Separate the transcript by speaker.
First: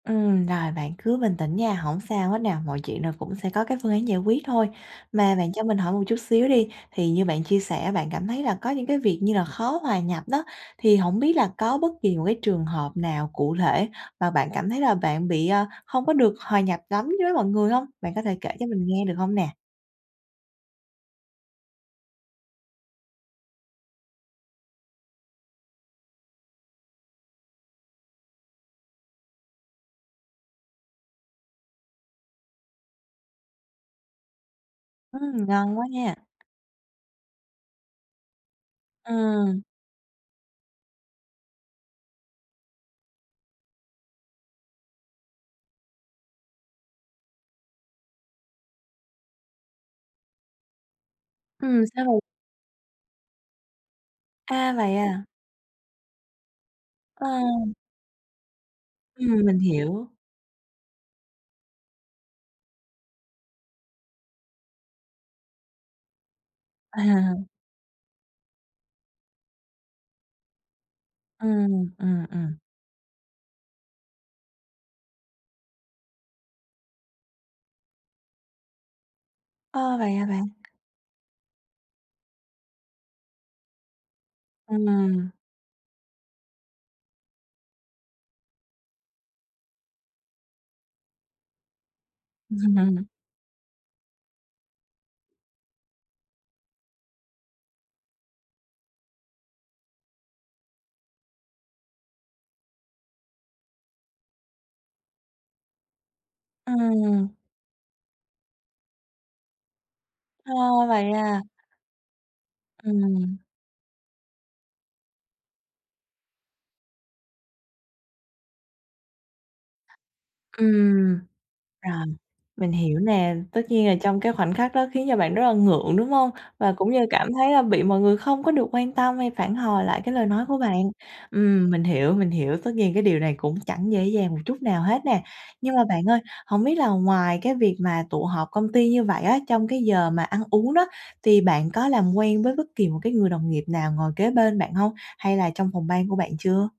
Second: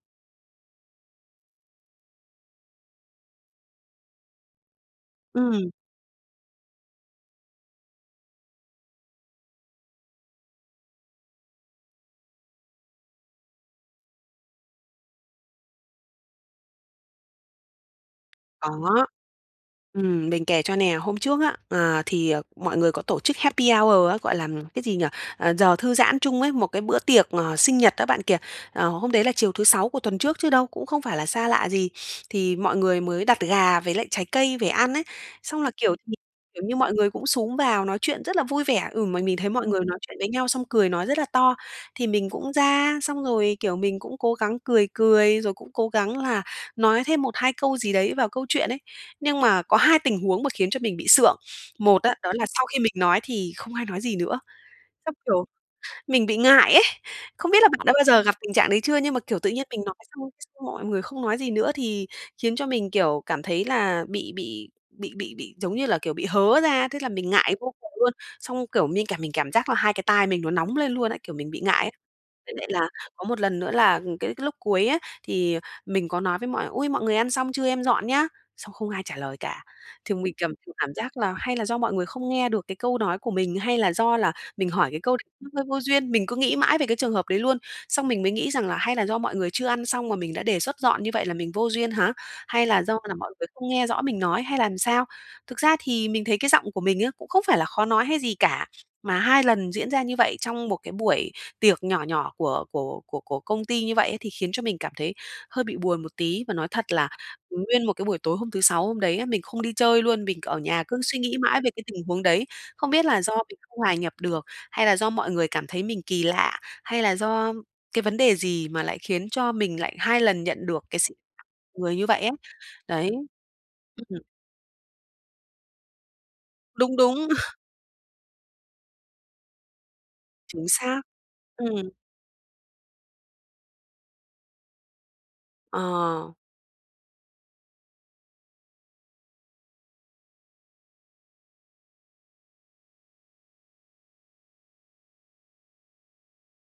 Speaker 1: Ừm, rồi, bạn cứ bình tĩnh nha, hổng sao hết nè, mọi chuyện rồi cũng sẽ có cái phương án giải quyết thôi. Mà bạn cho
Speaker 2: Ừm.
Speaker 1: mình hỏi một chút xíu đi, thì như bạn chia sẻ bạn cảm thấy là có những cái việc như là khó hòa nhập đó, thì hổng biết là có bất kỳ một cái trường hợp nào cụ thể và bạn cảm thấy là bạn bị, a, không có được hòa nhập lắm với mọi người hông? Bạn có thể kể cho mình nghe
Speaker 2: Có.
Speaker 1: được hông nè?
Speaker 2: Ừm, mình kể cho nè, hôm trước á, à, thì, à, mọi người có tổ chức Happy Hour á, gọi là, cái gì nhỉ ờ, giờ thư giãn chung ấy, một cái bữa tiệc, ờ, sinh nhật đó bạn kìa. Ờ, hôm đấy là chiều thứ Sáu của tuần trước chứ đâu, cũng không phải là xa lạ gì, thì mọi người mới đặt gà với lại trái cây về ăn ấy,
Speaker 1: Ừm,
Speaker 2: xong là,
Speaker 1: ngon quá
Speaker 2: kiểu, thì,
Speaker 1: nha!
Speaker 2: kiểu như, mọi người cũng xúm vào nói chuyện rất là vui vẻ ừm, mà mình thấy
Speaker 1: Ừm.
Speaker 2: mọi người nói chuyện với nhau xong cười nói rất là to, thì mình cũng ra, xong rồi, kiểu, mình cũng cố gắng cười cười, rồi cũng cố gắng là nói thêm 1, 2 câu gì đấy vào câu chuyện ấy. Nhưng mà có hai tình huống mà khiến cho mình bị sượng,
Speaker 1: Ừm,
Speaker 2: một
Speaker 1: sao
Speaker 2: á,
Speaker 1: v
Speaker 2: đó là sau khi mình nói thì không ai nói gì nữa,
Speaker 1: A, vậy
Speaker 2: xong,
Speaker 1: à?
Speaker 2: kiểu, mình bị ngại ấy, không biết là
Speaker 1: Ờ.
Speaker 2: bạn đã bao giờ gặp tình trạng đấy chưa, nhưng mà, kiểu,
Speaker 1: Ừm,
Speaker 2: tự
Speaker 1: mình
Speaker 2: nhiên mình nói
Speaker 1: hiểu.
Speaker 2: xong xong mọi người không nói gì nữa thì khiến cho mình, kiểu, cảm thấy là bị bị bị bị bị, giống như là, kiểu, bị hớ ra, thế là mình
Speaker 1: À.
Speaker 2: ngại vô cùng luôn, xong, kiểu, mình cảm mình cảm giác là hai cái tai mình nó nóng lên luôn ấy, kiểu, mình bị ngại
Speaker 1: Ừm,
Speaker 2: ấy.
Speaker 1: ừm,
Speaker 2: Với
Speaker 1: ừm.
Speaker 2: lại là có một lần nữa là, ừm, cái cái lúc cuối á, thì mình có nói với mọi: "Ui, mọi người ăn xong chưa, em dọn nhá?" xong không ai trả lời cả,
Speaker 1: Ơ, vậy
Speaker 2: thì
Speaker 1: hả
Speaker 2: mình
Speaker 1: bạn?
Speaker 2: cảm mình cảm giác là hay là do mọi người không nghe được cái câu nói của mình, hay là do là mình hỏi cái câu đấy
Speaker 1: Ừm.
Speaker 2: nó hơi vô duyên, mình cứ nghĩ mãi về cái trường hợp đấy luôn. Xong mình mới nghĩ rằng là "Hay là do mọi người chưa ăn xong mà mình đã đề xuất dọn như vậy là mình vô duyên hả? Hay là do
Speaker 1: Ừm.
Speaker 2: là mọi người không nghe rõ mình nói hay là làm sao". Thực ra thì mình thấy cái giọng của mình á cũng không phải là khó nói hay gì cả, mà hai lần diễn ra như vậy trong một cái buổi tiệc nhỏ nhỏ của của của của công ty như vậy ấy thì khiến cho mình cảm thấy hơi bị buồn một tí. Và nói thật là,
Speaker 1: Ừm.
Speaker 2: ừm, nguyên một cái buổi tối hôm thứ Sáu hôm đấy á, mình không đi chơi luôn, mình
Speaker 1: Ờ,
Speaker 2: ở nhà cứ
Speaker 1: vậy
Speaker 2: suy nghĩ
Speaker 1: à?
Speaker 2: mãi về cái tình huống đấy, không biết là do
Speaker 1: Ừm.
Speaker 2: mình không hòa nhập được, hay là do mọi người cảm thấy mình kỳ lạ, hay là do cái vấn đề gì mà lại khiến cho mình lại 2 lần nhận được cái sự
Speaker 1: Ừm,
Speaker 2: người
Speaker 1: rồi,
Speaker 2: như vậy ấy,
Speaker 1: mình hiểu
Speaker 2: đấy,
Speaker 1: nè, tất nhiên là trong
Speaker 2: ừm.
Speaker 1: cái khoảnh khắc đó khiến cho bạn rất là ngượng, đúng hông? Và cũng
Speaker 2: Đúng,
Speaker 1: như là
Speaker 2: đúng.
Speaker 1: cảm thấy, a, bị mọi người không có được quan tâm hay phản hồi lại cái lời nói của
Speaker 2: Chính
Speaker 1: bạn.
Speaker 2: xác,
Speaker 1: Ừm, mình
Speaker 2: ừm.
Speaker 1: hiểu, mình hiểu, tất nhiên cái điều này cũng chẳng dễ dàng một chút nào hết nè. Nhưng mà bạn ơi,
Speaker 2: Ờ.
Speaker 1: hổng biết là ngoài cái việc mà tụ họp công ty như vậy á, trong cái giờ mà ăn uống đó, thì bạn có làm quen với bất kỳ một cái người đồng nghiệp nào ngồi kế bên bạn hông? Hay là trong phòng ban của bạn chưa?